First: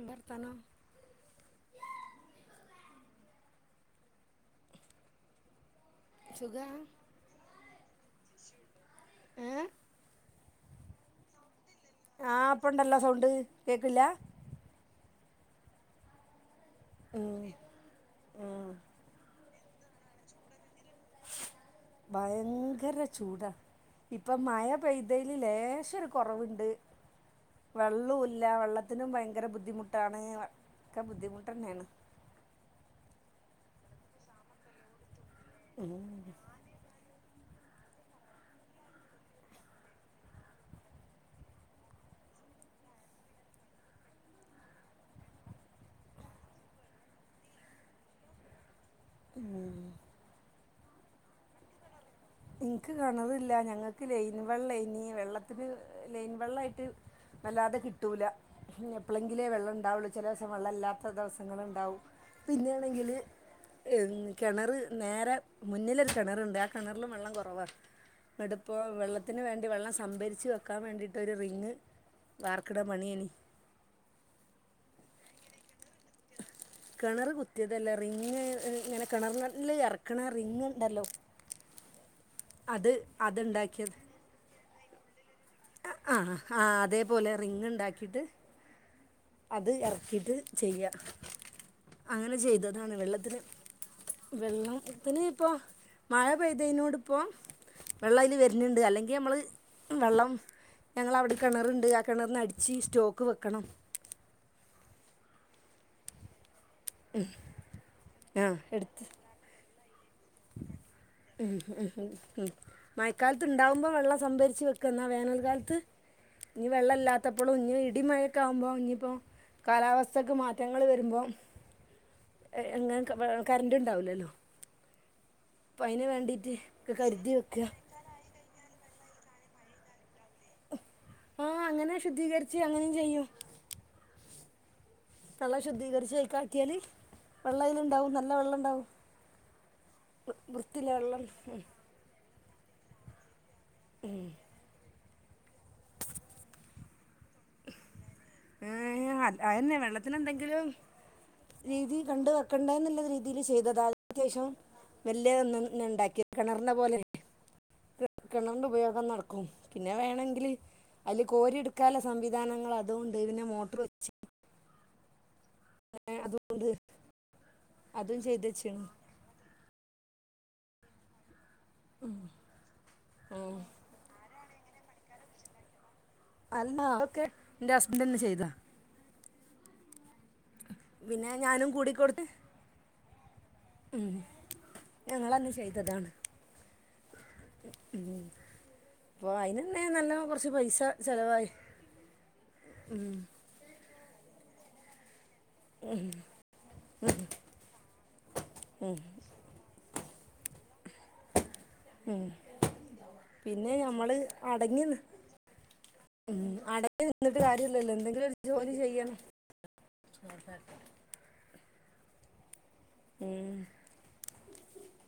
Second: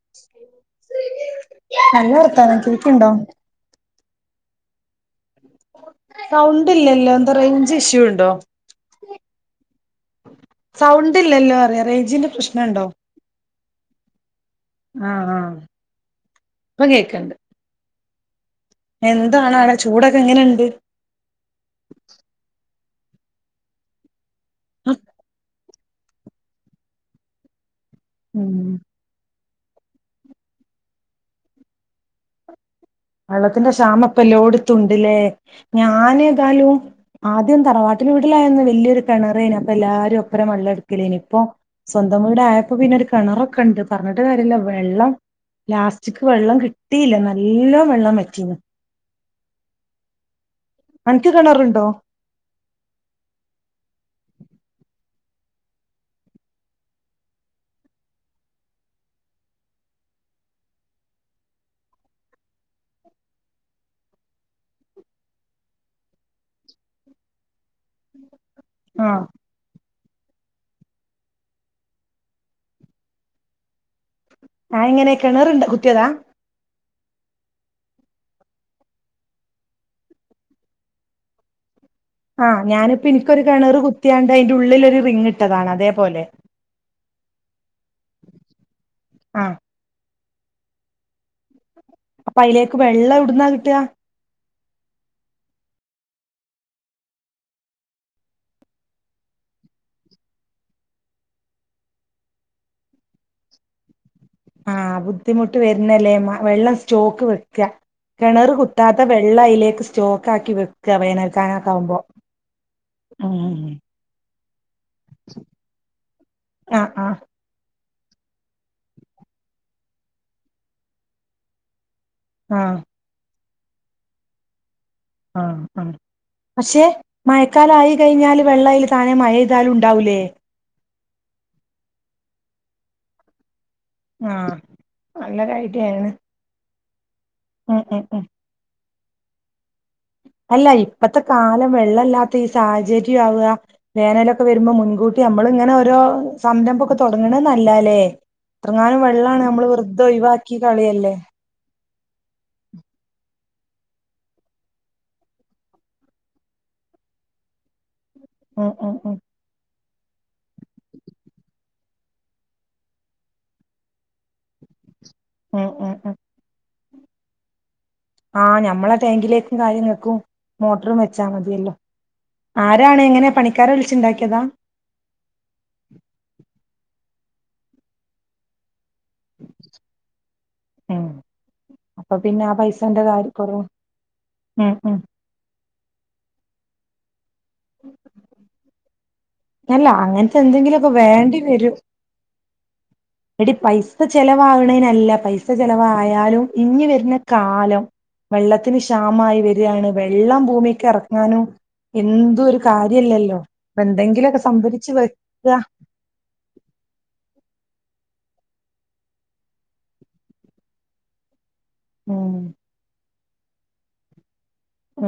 എന്തർത്താനം നല്ല വർത്താനം കേക്കിണ്ടോ സുഖാ സൗണ്ടില്ലല്ലോ എന്താ റേഞ്ച് ഇഷ്യൂ ഉണ്ടോ ഏ സൗണ്ട്ല്ലല്ലോ അറയാ റേഞ്ചിന്റെ ആ പ്രശ്നണ്ടോ ഇപ്പണ്ടല്ലോ സൗണ്ട് കേക്കില്ല ആഹ് ആഹ് ഇപ്പം ഉം കേക്ക്ണ്ട് ഉം എന്താണ് ആടെ ചൂടൊക്കെ എങ്ങനെണ്ട് ഭയങ്കര ചൂടാ ഇപ്പൊ മഴ പെയ്തേല് ലേശൊരു കുറവ്ണ്ട് വെള്ളൂല്ല ഉം വെള്ളത്തി ത്തിനും ഭയങ്കര ബുദ്ധിമുട്ടാണ് ഒക്കെ ബുദ്ധിമുട്ട് തന്നെയാണ്. വെള്ളത്തിന്റെ ക്ഷാമപ്പല്ലോട്ത്തുണ്ട്ല്ലേ ഞാനേതാലും ആദ്യം തറവാട്ടില് വീട്ടിലായിരുന്നന്ന് വലിയൊരു കെണറേന് അപ്പൊ എല്ലാരും ഒപ്പരം വള്ളടുക്കലേനു ഇപ്പൊ സ്വന്തം വീടായപ്പോ പിന്നൊരു കിണറൊക്കെ ഉണ്ട് പറഞ്ഞിട്ട് കാര്യല്ല വെള്ളം ലാസ്റ്റിക്ക്‌ വെള്ളം കിട്ടിയില്ല നല്ലോം വെള്ളം വറ്റീന്നു. ഉം അന്ക്ക് കെണറുണ്ടോ ഇനിക്ക് കെണറില്ല ഞങ്ങൾക്ക് ലൈൻ വെള്ളയ്നി വെള്ളത്തിന് ലൈൻ വെള്ള ആയിട്ട് അല്ലാതെ കിട്ടൂല പിന്നെ എപ്പളെങ്കിലേ വെള്ളം ഉണ്ടാവുള്ളു ചിലേസം വെള്ളല്ലാത്ത ദിവസങ്ങള്ണ്ടാവും പിന്നേണെങ്കില് കിണറ് നേരെ മുന്നിലൊരു കിണറുണ്ട് ആഹ് കിണറിലും വെള്ളം കുറവ എന്ന്ട്ട് പ്പൊ ആഹ് വെള്ളത്തിന് വേണ്ടി വെള്ളം സംഭരിച്ച് വെക്കാൻ വേണ്ടിയിട്ട് ഒരു റിങ്ങ് വാർക്ക്‌ണ പണിയേനി അഹ് എങ്ങനെ കിണറുണ്ട് കുത്തിയതാ കിണർ കുത്തിയതല്ലാ റിങ്ങ് ഇങ്ങനെ കിണർനില്ല് ഇറക്കണ റിങ്ണ്ടല്ലോ ആഹ് ഞാനിപ്പോ എനിക്കൊരു കിണർ അതുണ്ടാക്കിയത് കുത്തിയാണ്ട് അയിന്റെ ഉള്ളിൽ ഒരു റിങ് ഇട്ടതാണ് ആഹ് അതേപോലെ ആഹ് ആഹ് അതേപോലെ റിങ് ണ്ടാക്കിയിട്ട് ആഹ് ഇത് ഇറക്കിട്ട് ചെയ്യ അങ്ങനെ അപ്പൊ അതിലേക്ക് ചെയ്തതാണ് വെള്ളം വെള്ളത്തിന് എവിടുന്നാ കിട്ടുക വെള്ളത്തിന് ഇപ്പോ മഴ പെയ്തേനോട് ഇപ്പം വെള്ളം അയില് വരുന്നുണ്ട് അല്ലെങ്കിൽ നമ്മള് വെള്ളം ഞങ്ങളവിടെ കിണറുണ്ട് ആ കിണറിന്ന് അടിച്ച് സ്റ്റോക്ക് വെക്കണം. ആഹ് ബുദ്ധിമുട്ട് വരുന്നല്ലേമ്മ വെള്ളം സ്റ്റോക്ക് വെക്ക ആ കിണറ് കുത്താത്ത വെ ള്ളയിലേക്ക് സ്റ്റോ ഉം ഹ് ഹും മയക്കാലത്ത് ഉം ഇണ്ടാവുമ്പോ വെള്ളം സംഭരിച്ചു വെക്ക എന്നാ വേനൽക്കാലത്ത് ഇനി ആഹ് വെള്ളം ആഹ് ഇല്ലാത്ത പ്പളും ഇഞ്ഞി ഇടിമഴൊക്കെ ആവുമ്പോ ഇഞ്ഞിപ്പോ കാലാവസ്ഥക്ക് മാറ്റങ്ങൾ വരുമ്പോ ആഹ് എങ്ങനെ കറണ്ട് ഇണ്ടാവൂല്ലല്ലോ ആഹ് ആഹ് പക്ഷേ ഒക്കെ കരുതി വെക്കുക മയക്കാലായി കഴിഞ്ഞാല് വെള്ളയിൽ താനെ മഴയ്താലും ണ്ടാവുല്ലേ ആഹ് അങ്ങനെ ശുദ്ധീകരിച്ച് അങ്ങനേം ചെയ്യും. ആഹ് നല്ല നല്ലോം ഐഡിയ ആണ് ശുദ്ധികരിച്ച് അയ്ക്കാക്കിയാല് വെള്ളം ഉം അയിലുണ്ടാവും ഉം നല്ല വെള്ളണ്ടാവും. അല്ല ഇപ്പത്തെ കാലം വെള്ളല്ലാത്ത ഈ സാഹചര്യം ആവാ വേനലൊക്കെ വരുമ്പോ മുൻകൂ ട്ടി അമ്മള് ഇങ്ങനെ ഓരോ സംരംഭൊക്കെ തുടങ്ങണ നല്ലാല്ലേ ആ, എത്രങ്ങാനും അത് വെള്ളാണ് നമ്മള് വെറുതെ ഒഴിവാക്കി കളയല്ലേ വീതി കണ്ട് വെക്കേണ്ട എന്നുള്ള രീതിൽ ചെയ്തതാ അതി ശേഷം വല്യേതൊന്നും ഞാൻ ഇണ്ടാക്കി കിണറിനെ പോലെ കിണറിന്റെ ഉം ഉം ഉപയോഗം ഉം നടക്കും. പിന്നെ വേണമെങ്കിൽ അതില് കോരി എടുക്കാനുള്ള സംവിധാനങ്ങൾ അതുണ്ട് പിന്നെ മോട്ടർ വെച്ച് ഉം ഉം ഉം ഏ അതുണ്ട് ആഹ് ഞമ്മളെ ടാങ്കിലേക്കും കാര്യങ്ങൾക്കും മോട്ടറും വെച്ചാ മതിയല്ലോ അഹ് ആരാണ് ഇങ്ങനെ പണിക്കാരെ വിളിച്ചുണ്ടാക്കിയതാ അല്ല അതൊക്കെ എന്റെ ഹസ്ബന്റ് തന്നെ ചെയ്താ ഉ പിന്നെ ഞാനും അപ്പൊ പിന്നെ ആ പൈസന്റെ കാര്യം കുറവ് മ് ഉം ഉം ഞങ്ങളന്ന് ചെയ്തതാണ് ഉ അപ്പൊ അയിന്‌ന്നെ അല്ല നല്ല അങ്ങനത്തെ കൊറച്ച് പൈസ എന്തെങ്കിലുമൊക്കെ വേണ്ടി ചെലവായി വരും ഉം മ് എടി പൈസ ചെലവാകണേനല്ല പൈസ പൈസ ചെലവായാലും ഇഞ്ഞി വരുന്ന കാലം വെള്ളത്തിന് ക്ഷാമായി വര ശരിയാണ് വെള്ളം ഭൂമിക്ക് ഇറങ്ങാനും എന്തും ഒരു കാര്യല്ലല്ലോ പിന്നെ അപ്പൊ നമ്മള് എന്തെങ്കിലൊക്കെ സംഭരിച്ച് വെക്ക ഉ അടങ്ങി നിന്നിട്ട് കാര്യല്ലല്ലോ എന്തെങ്കിലും ജോലി ചെയ്യണം ഉം മ് മ് ഹ്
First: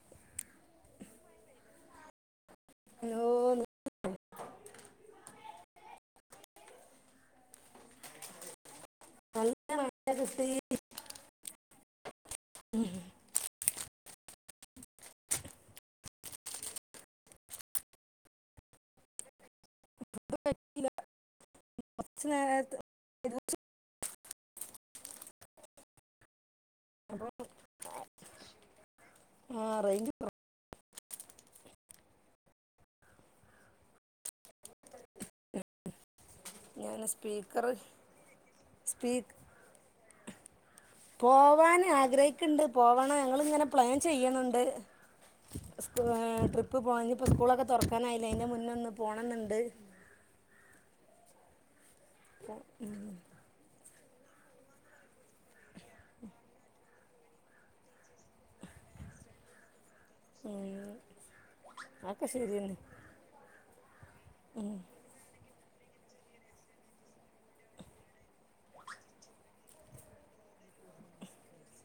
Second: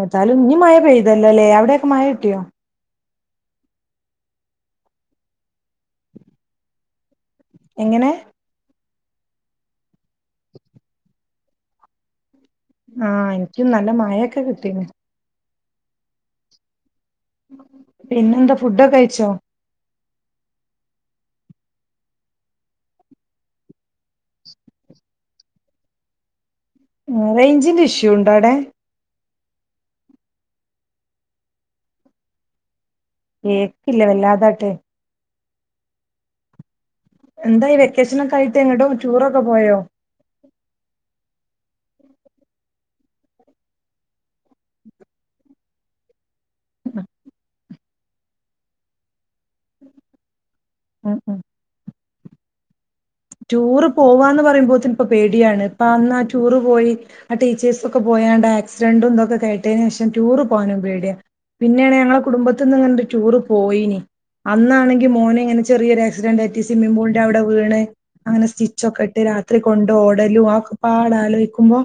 ഏതാലും ഇഞ് മഴ പെയ്തല്ലൊലെ അവിടെയൊക്കെ മഴ കിട്ടിയോ ഹലോ ന്ന് എങ്ങനെ നല്ല മഴ കിട്ടി ആഹ് എനിക്കും നല്ല മായൊക്കെ കിട്ടീ ണ് പിന്നെന്താ ഫുഡൊക്കെ കഴിച്ചോ ഫുഡ് കയിച്ചില്ല കൊറച്ച് നേര റെയ്ഞ്ചിന്റെ ഇഷ്യൂ ഉണ്ടോ അവടെ ആ റൈഞ്ച് കേൾക്കില്ലാ വല്ലാതാട്ട് ഞാനസ് എന്തായി വെക്കേഷനോക്കെ ആയിട്ട് എങ്ങട്ടോ ടൂറൊക്കെ പോയോ പോവാൻ ആഗ്രഹിക്ക്ണ്ട് പോകണം ഞങ്ങിങ്ങനെ പ്ലാൻ ചെയ്യിണ് ണ്ട് സ് ട്രിപ്പ് പോകാഞ്ഞി ഇപ്പോ സ്കൂളൊക്കെ തൊറക്കാനായില്ലേ അയ്ന്റെ മുന്നേ ഒന്ന് പോണംന്നുണ്ട് അഹ് അഹ് പ്പൊ ൻ ടൂർ പോവാന്ന് പറയുമ്പോത്തിന് ഇപ്പോ പേടിയാണ് ഇപ്പ അന്നാ ടൂർ പോയി ആ ടീച്ചേഴ്സ് ഒക്കെ പോയാണ്ട് ആക്സിഡന്റും തൊക്കെ കേട്ടയ്ന് ശേഷം ടൂറ് പോവാനും ഉം പേടിയ പിന്നെയാണ് ഞങ്ങളെ അതൊക്കെ കുടുംബത്തിൽ ശരിയന്നെ നിന്ന്ണ്ട് ടൂർ പോയിനി അന്നാണെങ്കി മോന് ഇങ്ങനെ ചെറിയൊരു ആക്സിഡന്റ് പറ്റി സിമ്മിം പൂളിന്റെ അവിടെ വീണ് അങ്ങനെ സ്റ്റിച്ചൊക്കെ ഇട്ട് രാത്രി കൊണ്ട് ഓടലും അഒക്കെ പാടെ ആലോയിക്കുമ്പോ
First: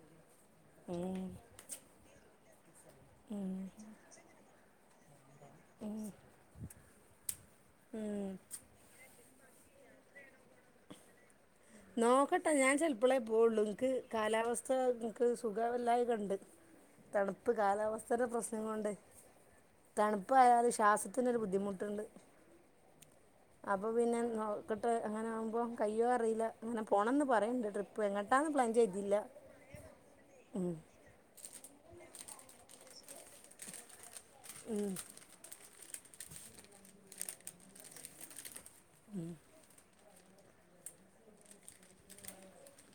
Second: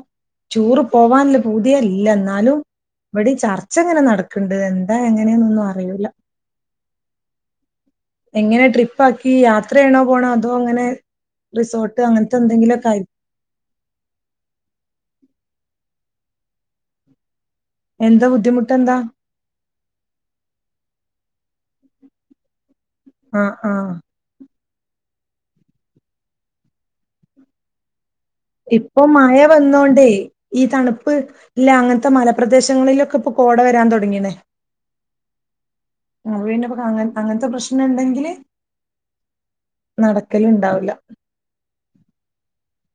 ടൂർ പോവാന്ള്ള പൂതി ല്ല എന്നാലും ഇവടീം ചർച്ച ഇങ്ങനെ നടക്ക്ണ്ട് എന്താ എങ്ങനെന്നൊന്നും ങ എങ്ങനെ ട്രിപ്പ് ആക്കി യാത്രേണോ പോണേ അതോ ഇങ്ങനെ റിസോർട്ട് അങ്ങനത്തെ എന്തെങ്കിലുമൊക്കെ പോഒള്ളു ഇൻക് കാലാവസ്ഥ ഇൻക് സുഖല്ലായ ഒക്കെ ഉണ്ട് തണുപ്പ് കാലാവസ്ഥന്റെ എന്താ പ്രശ്നം കൊണ്ട് ബുദ്ധിമുട്ടെന്താ തണുപ്പായാൽ ശ്വാസത്തിനൊരു ബുദ്ധിമുട്ടുണ്ട് ആഹ് അപ്പം ആഹ് പിന്നെ നോ ക്കട്ടെഅങ്ങനെ ആകുമ്പോം കയ്യോ അറിയില്ല അങ്ങനെ പോണം യെന്ന് പറയുന്നുണ്ട് ട്രിപ്പ് പോണത് എങ്ങട്ടാ ഇപ്പം മഴ വന്നോണ്ടേ ഈ ഉം തണുപ്പ് ഇല്ല അങ്ങനത്തെ മലപ്രദേശങ്ങളിലൊക്കെ ഇപ്പൊ കോട വരാൻ തൊടങ്ങീണ് ഉം അപ്പ പിന്നെ അങ്ങ അങ്ങനത്തെ പ്രശ്നംണ്ടെങ്കില് ഉം നടക്കല്ണ്ടാവുല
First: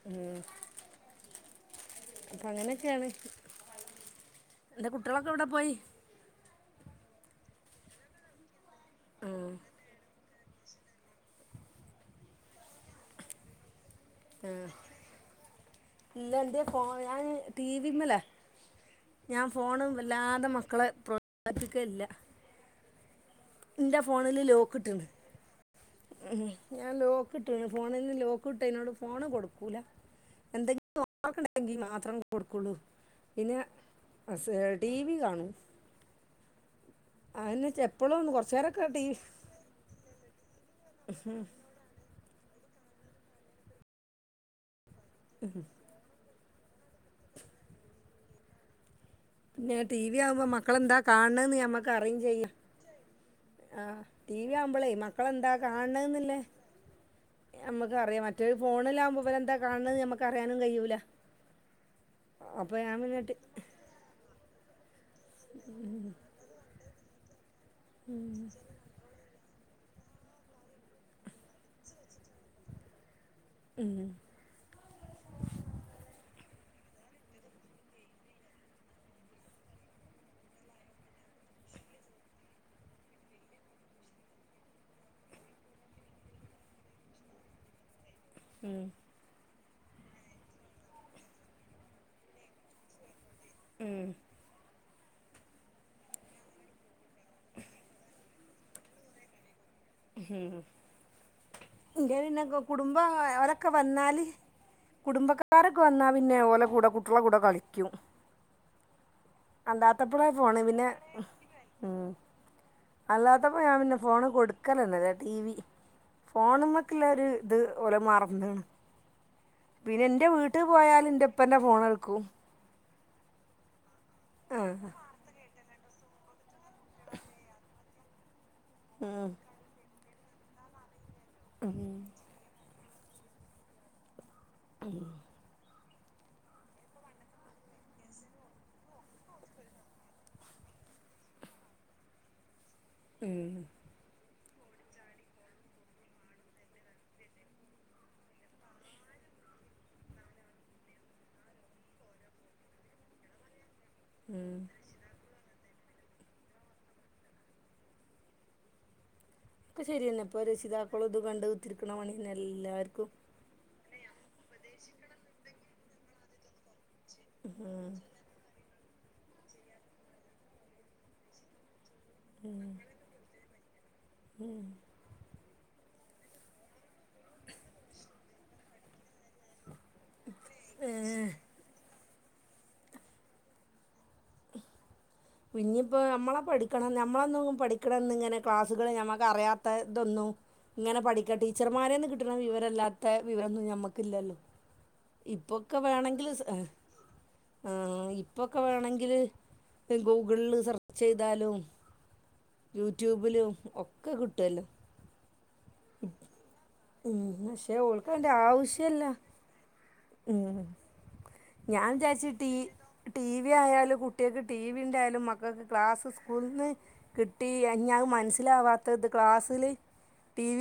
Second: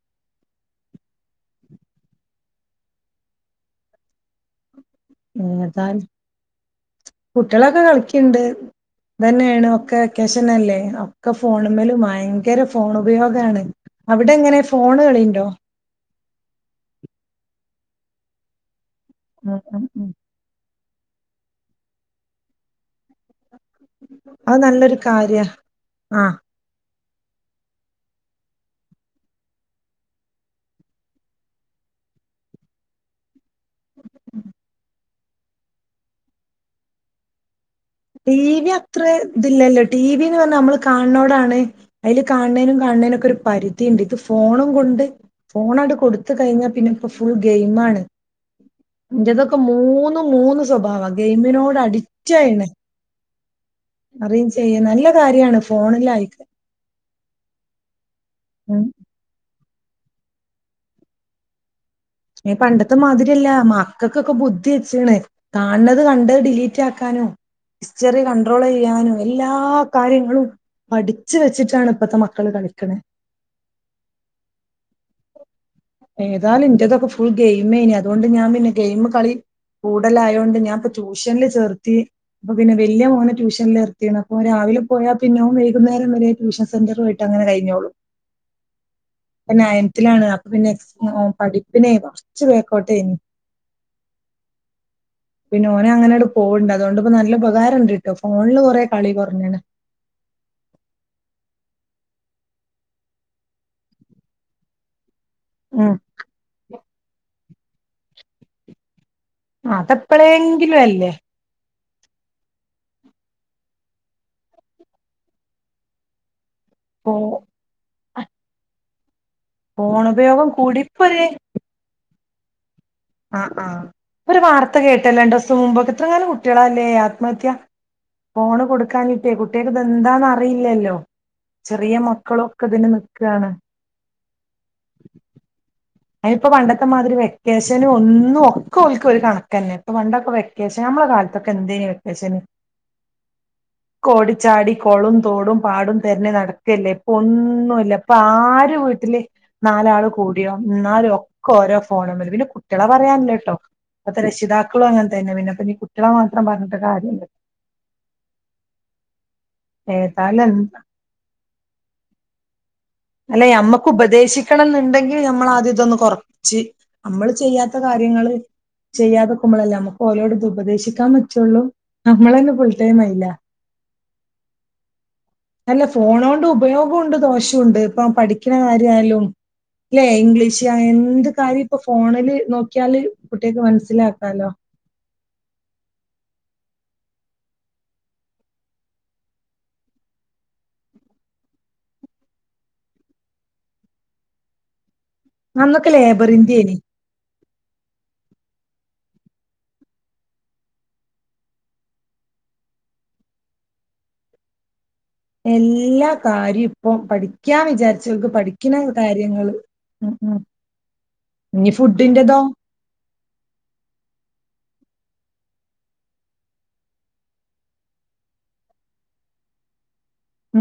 ഉം അപ്പൊ അങ്ങനൊക്കേണ് എന്ത കുട്ടികളെ പിന്നെത്താ കുട്ടിയളൊക്കെ കളിക്ക്ണ്ട് ഉം ഇതന്നെയാണ് ഒക്കെ വെക്കേഷനല്ലേ ഒക്കെ ഫോണ് മ്മലും ഭയങ്കര ഫോണ് ഉപയോഗാണ് അവിടെങ്ങനെ ഫോണു കളിയുണ്ടോ? ഇല്ല ഇന്റെ ഫോൺ ഞാൻ ടി വിമ്മല ഞാൻ ഉം ഉം ഫോണ് ഉം വല്ലാതെ മക്കളെ പ്രോത്സാഹിപ്പിക്കേല്ല ഇന്റെ ഫോണില് അത് ലോക്ക് നല്ലൊരു ഇട്ട്ണ് കാര്യ ആ ഉം ഞാൻ ലോക്ക്ട്ട്ണ് ഫോണില് ലോക്ക് ഇട്ടെയിനോട് ഫോണ് കൊടുക്കൂല്ല എന്തെങ്കിലും ഹോം വർക്ക് ഇണ്ടായെങ്കി മാത്രം കൊടുക്കൊള്ളൂ പിന്നെ ടി വി കാണും അയെന്നെ ചെല ടി വി അത്ര ഇതില്ലല്ലോ ടി വിന്ന് പറഞ്ഞാ നമ്മള് കാൺണോടാണ് അയില് കാൺണേനും കാണ് ണേനൊക്കെ ഒരു പരിധിയിണ്ട് ഇത് ഫോണും കൊണ്ട് ഫോണാണ്ട് കൊടുത്ത കൊടുത്ത് കഴിഞ്ഞാ പിന്നെ ഇപ്പം ഫുൾ ഗെയിംമാണ് ഇന്റെതൊക്കെ പിന്നെ ടി വി മൂന്നും ആകുമ്പോൾ മൂന്ന് മക്കളെന്താ സ്വഭാവാണ് കാണണമെന്ന് ഗെയിമിനോട് അടിക്റ്റായിണ് ആഹ് ടി വി യാവുമ്പളേ നല്ല മക്കളെന്താ കാര്യാണ് കാണ് ഫോണിലായിക്ക ണേന്നില്ലേ നമ്മക്കറിയാം മറ്റേ ഓല് ഉം ഫോണിലാവുമ്പോ ഇവരെന്താ കാണ് ണേന്ന് നമ്മക്ക് അറിയാനും കഴിയൂല അയിന് അപ്പോൾ പണ്ടത്തെ ഞാൻ പിന്നെ ടി- മാതിരിയല്ല മക്കൾക്കൊക്കെ ബുദ്ധി വെച്ച്ണ് കാണുന്നത് കണ്ടത് ഡിലീറ്റ് ആക്കാനും ഹിസ്റ്ററി കണ്ട്രോൾ ചെയ്യാനും എല്ലാ കാര്യങ്ങളും പഠിച്ച് വെച്ചിട്ടാണ് ഇപ്പത്തെ മക്കള് കളിക്ക്ണെ ഉം ഏതായാലും ഇന്റതൊക്കെ ഫുൾ ഗെയിമേനി അതുകൊണ്ട് ഞാൻ പിന്നെ ഗെയിംകളി കൂടുതലായോണ്ട് ഞാ ഇപ്പം ട്യൂഷനില് ചേർത്തി അപ്പൊ പിന്നെ വല്ല്യ മോനെ ട്യൂഷനില് ചേർത്തിണ് അപ്പൊ രാവിലെ പോയാ പിന്നെ ഓൻ വൈകുന്നേരം വരെ ട്യൂഷൻ സെന്ററുവായിട്ട് അങ്ങനെ കഴിഞ്ഞോളും ഉം ഇപ്പൊ നയൻത്തിലാണ് അപ്പൊ പിന്നെ എക്സാ പഠിപ്പിനെ കൊറച്ച് ബേക്കോട്ടേനി ഉം പിന്നെ ഓന് അങ്ങനാണ്ട് പോവ്ണ്ട് അതു കൊണ്ട്പ്പോ നല്ല ഉപകാരം ഇണ്ട്ട്ടോ ഫോണില് കൊറേ കളി കൊറഞ്ണ് ഉം ഇന്റെ പിന്നെ ഒക്കെ കുടുംബ അവരൊക്കെ വന്നാല് കുടുംബക്കാ രൊക്കെ ഉം വന്നാ പിന്നെ ഓലെ കൂടെ കുട്ടികളെ കൂടെ കളിക്കും അല്ലാത്തപ്പെളാ ഫോണ് അതെപ്പളെങ്കിലും പിന്നെ അല്ലേ ഉം അല്ലാത്തപ്പോ ഞാൻ പിന്നെ ഫോണ് കൊടുക്കലന്നെ ഇല്ല ടി വി ഫോണ് മ്മക്ക് ഇല്ല ഫോ ഒരു ഇത് ഓല് മറന്ന്ണ് പിന്നെ ഇന്റെ ഫോണുപയോഗം വീട്ട് കൂടി പോയാല് ഇപ്പൊര് ഇന്റെ ഇപ്പന്റെ ഫോണെടുക്കൂ ആഹ് ആഹ് ഒരു ആ വാർത്ത കേട്ടല്ലേ രണ്ടൂസം മുമ്പ് ഒക്കെ ഇത്രങ്ങാനും കുട്ടിയളാല്ലേ ആത്മഹത്യാ? ഫോണ് ഉം കൊടുക്കാഞ്ഞിട്ട്യേ. കുട്ടികൾ ക്ക് ഇത് എന്താന്ന അറിയില്ലല്ലോ. ചെറിയ മക്കളും. ഒക്കെ ഇതിനു നിൽക്കാണ്. ആ [inaudible] അയിനി പ്പ പണ്ടത്തെ മാതിരി വെക്കേഷൻ ഒന്നും ഒക്കെ ഒൽ ക്കു ഒരു കണക്ക ന്നെ. ഇപ്പൊ പണ്ടൊക്കെ വെക്കേഷൻ വെക്കേഷൻ നമ്മളുടെ കാലത്തൊക്കെ എന്തേനു വെക്കേഷൻ. ഉം. കോഓടിച്ചാടി കൊളും തോടും പാടും തെരഞ്ഞു നടക്കല്ലേ ഇപ്പോ ഒന്നുല്ല. ഇപ്പോ ആര് വീട്ടില് നാലാള് കൂടിയോ ന്നാലും ഒക്കെ ഓരോ ഫോണ് മേൽ പിന്നെ കുട്ടികളെ പറയാല്ലോട്ടോ. ഇപ്പത്തെ രക്ഷിതാക്കളും അങ്ങനത്തെന്നെ പിന്നെപ്പ കുട്ടികളെ മാത്രം പറഞ്ഞിട്ട് കാര്യ ശരിയന്നെ ഇപ്പോ ഏതായാലും രക്ഷിതാക്കളും ഇത് കണ്ട് കുത്തിരിക്കണ പണിന്നെ എല്ലാർക്കും. അല്ലെ ഞമ്മക്ക് ഉപദേശിക്കണം ന്നുണ്ടെങ്കിൽ ഞമ്മൾ ആദ്യ ഇതൊന്ന് കുറച്ച് നമ്മൾ ചെയ്യാത്ത കാര്യങ്ങൾ ചെയ്യാതെക്കുമ്പോളല്ലേ. നമുക്ക് ഓരോട് ഇത് ഉപദേശിക്കാൻ പറ്റുള്ളൂ. നമ്മളന്നെ ഫുൾ ടൈമ് അയ്ല. ഉം. അല്ല ഫോണോണ്ട് ഉപയോഗംണ്ട് ദോഷംണ്ട് ഇപ്പോ പഠിക്കണ കാര്യയാലും. ല്ലെ ഇംഗ്ലീഷ് ഏ എന്ത് കാര്യം ഇപ്പോ ഫോണില് നോക്കിയാല് കുട്ടിൾക്ക് മനസ്സിലാക്കാലോ. [inaudible] ഇനീപ്പൊ നമ്മളെ പഠിക്കണം നമ്മളന്നും പഠിക്കണംന്ന് ഇങ്ങനെ ക്ലാസ്സുകൾ ഞമ്മക്ക് അറിയത്ത ഇതൊന്നും ഇങ്ങനെ പഠിക്ക ടീച്ചർമാരെന്ന് കിട്ടുന്ന വിവരമല്ലാത്ത വിവരംന്നും നമ്മുക്കില്ലല്ലോ? ഇപ്പൊക്കെ അന്നൊക്കെ വേണെങ്കിൽ ലേബറിന്റെനി ഇപ്പൊക്കെ വേണങ്കി വേണങ്കിൽ ഗൂഗിളിൽ സെർച്ച് ചെയ്താലും യൂട്യൂബിലും ഒക്കെ കിട്ടുല്ലോ. എല്ലാ കാര്യവും ഇപ്പൊ ഉം, പഠിക്കാൻ പക്ഷേ ഓൾക്ക് വിചാരിച്ചൽക്ക് അതിൻ്റെ പഠിക്കുന്ന ആവശ്യമല്ല കാര്യങ്ങള് ഉം. ഉം. ഇനി ഞാൻ വിചാരിച്ച് ഫുഡിന്റെതോ? ടി ടി വി ആയാലും കുട്ടികൾക്ക് ടി വി ഉണ്ടായാലും മക്കൾക്ക് ക്ലാസ്സ് സ്കൂൾ ന്ന് കിട്ടി ഞ മനസ്സിലാവാത്തത് ക്ലാസ്സിൽ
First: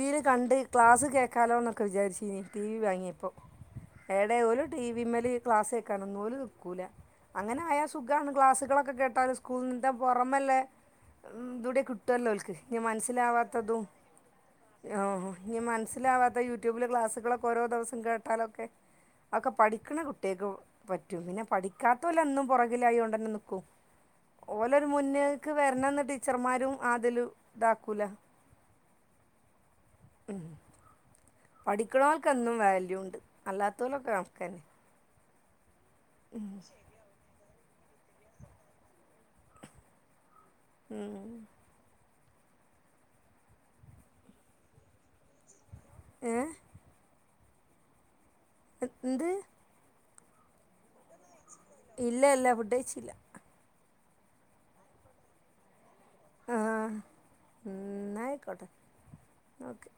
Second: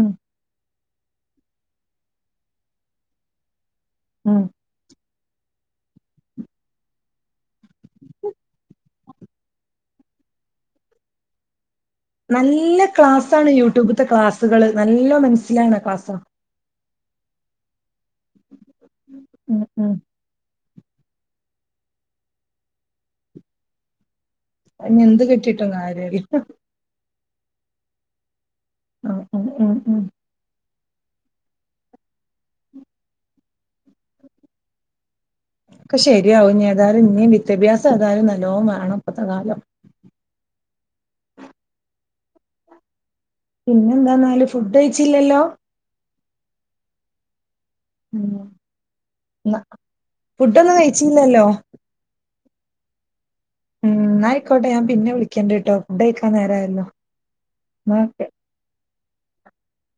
ഉം കണ്ട് ക്ലാസ് കേക്കാലോ ന്നൊക്കെ വിചാരിച്ചനി ടി വി വാങ്ങിയപ്പോ. എവടെ ഉം ഓൽ ടി വിമ്മേല് ക്ലാസ്ക്കാനൊന്നും ഓൽ നിക്കൂല. അങ്ങനെ ആയാ സുഖണ്. ക്ലാസ്സുകളൊക്കെ കേട്ടാല് സ്കൂൾ ന് പുറമെല്ലേ ഇതൂടെ കി കിട്ടൂല്ലോൽ ക്ക് നല്ല ഇനി ക്ലാസ്സാണ് മനസ്സിലാവാത്തതും യൂട്യൂബ്ത്തെ ക്ലാസ്സുകള് നല്ല ഇനി മനസ്സിലാണ് ക്ലാസ്സാ മനസ്സിലാവാത്ത യു യു ട്യൂബില് ക്ലാസുകളൊക്കെ ഓരോ ദിവസം കേട്ടാലക്കെ ഒക്കെ ഉം ഉം പഠിക്കണ കു കുട്ടികൾക്ക് പറ്റും. പിന്നെ പഠിക്കാത്ത ഒൽ എ ന്നും പുറകിലായൊണ്ട്ന്നെ നിക്കും. ഓലൊരു അയ്ന് എന്ത് മുന്നേക്ക് കിട്ടിയിട്ടും വരണംന്ന് കാര്യല്ല ടീച്ചർമാരും അതില് ഇതാക്കൂല. ഉം, ഉം, ഉം. പഠിക്കണൽക്ക്ന്നും വാല്യൂണ്ട് അല്ലാത്തലൊക്കെ കണകന്നെ. ഒക്കെ ശരിയാവും ഏതായാലും ഇനി വിദ്യാഭ്യാസം ഏതായാലും നല്ലോ വേണപ്പത്തെ കാലം. ഉം. പിന്നെന്താന്നാല് ഫുഡ് കഴിച്ചില്ലല്ലോ? ഏഹ്. ഉം. എന്ത്? ഫുഡൊന്നും കഴിച്ചില്ലല്ലോ? ഇല്ല ഇല്ല ഫുഡ് കഴിച്ചില്ല. ഉം. എ ന്നായിക്കോട്ടെ ഞാൻ പപിന്നെ വിളിക്കണ്ടട്ടോ ഫുഡ ആഹ് ന്നയിക്കോട്ടെ ഓക്കെ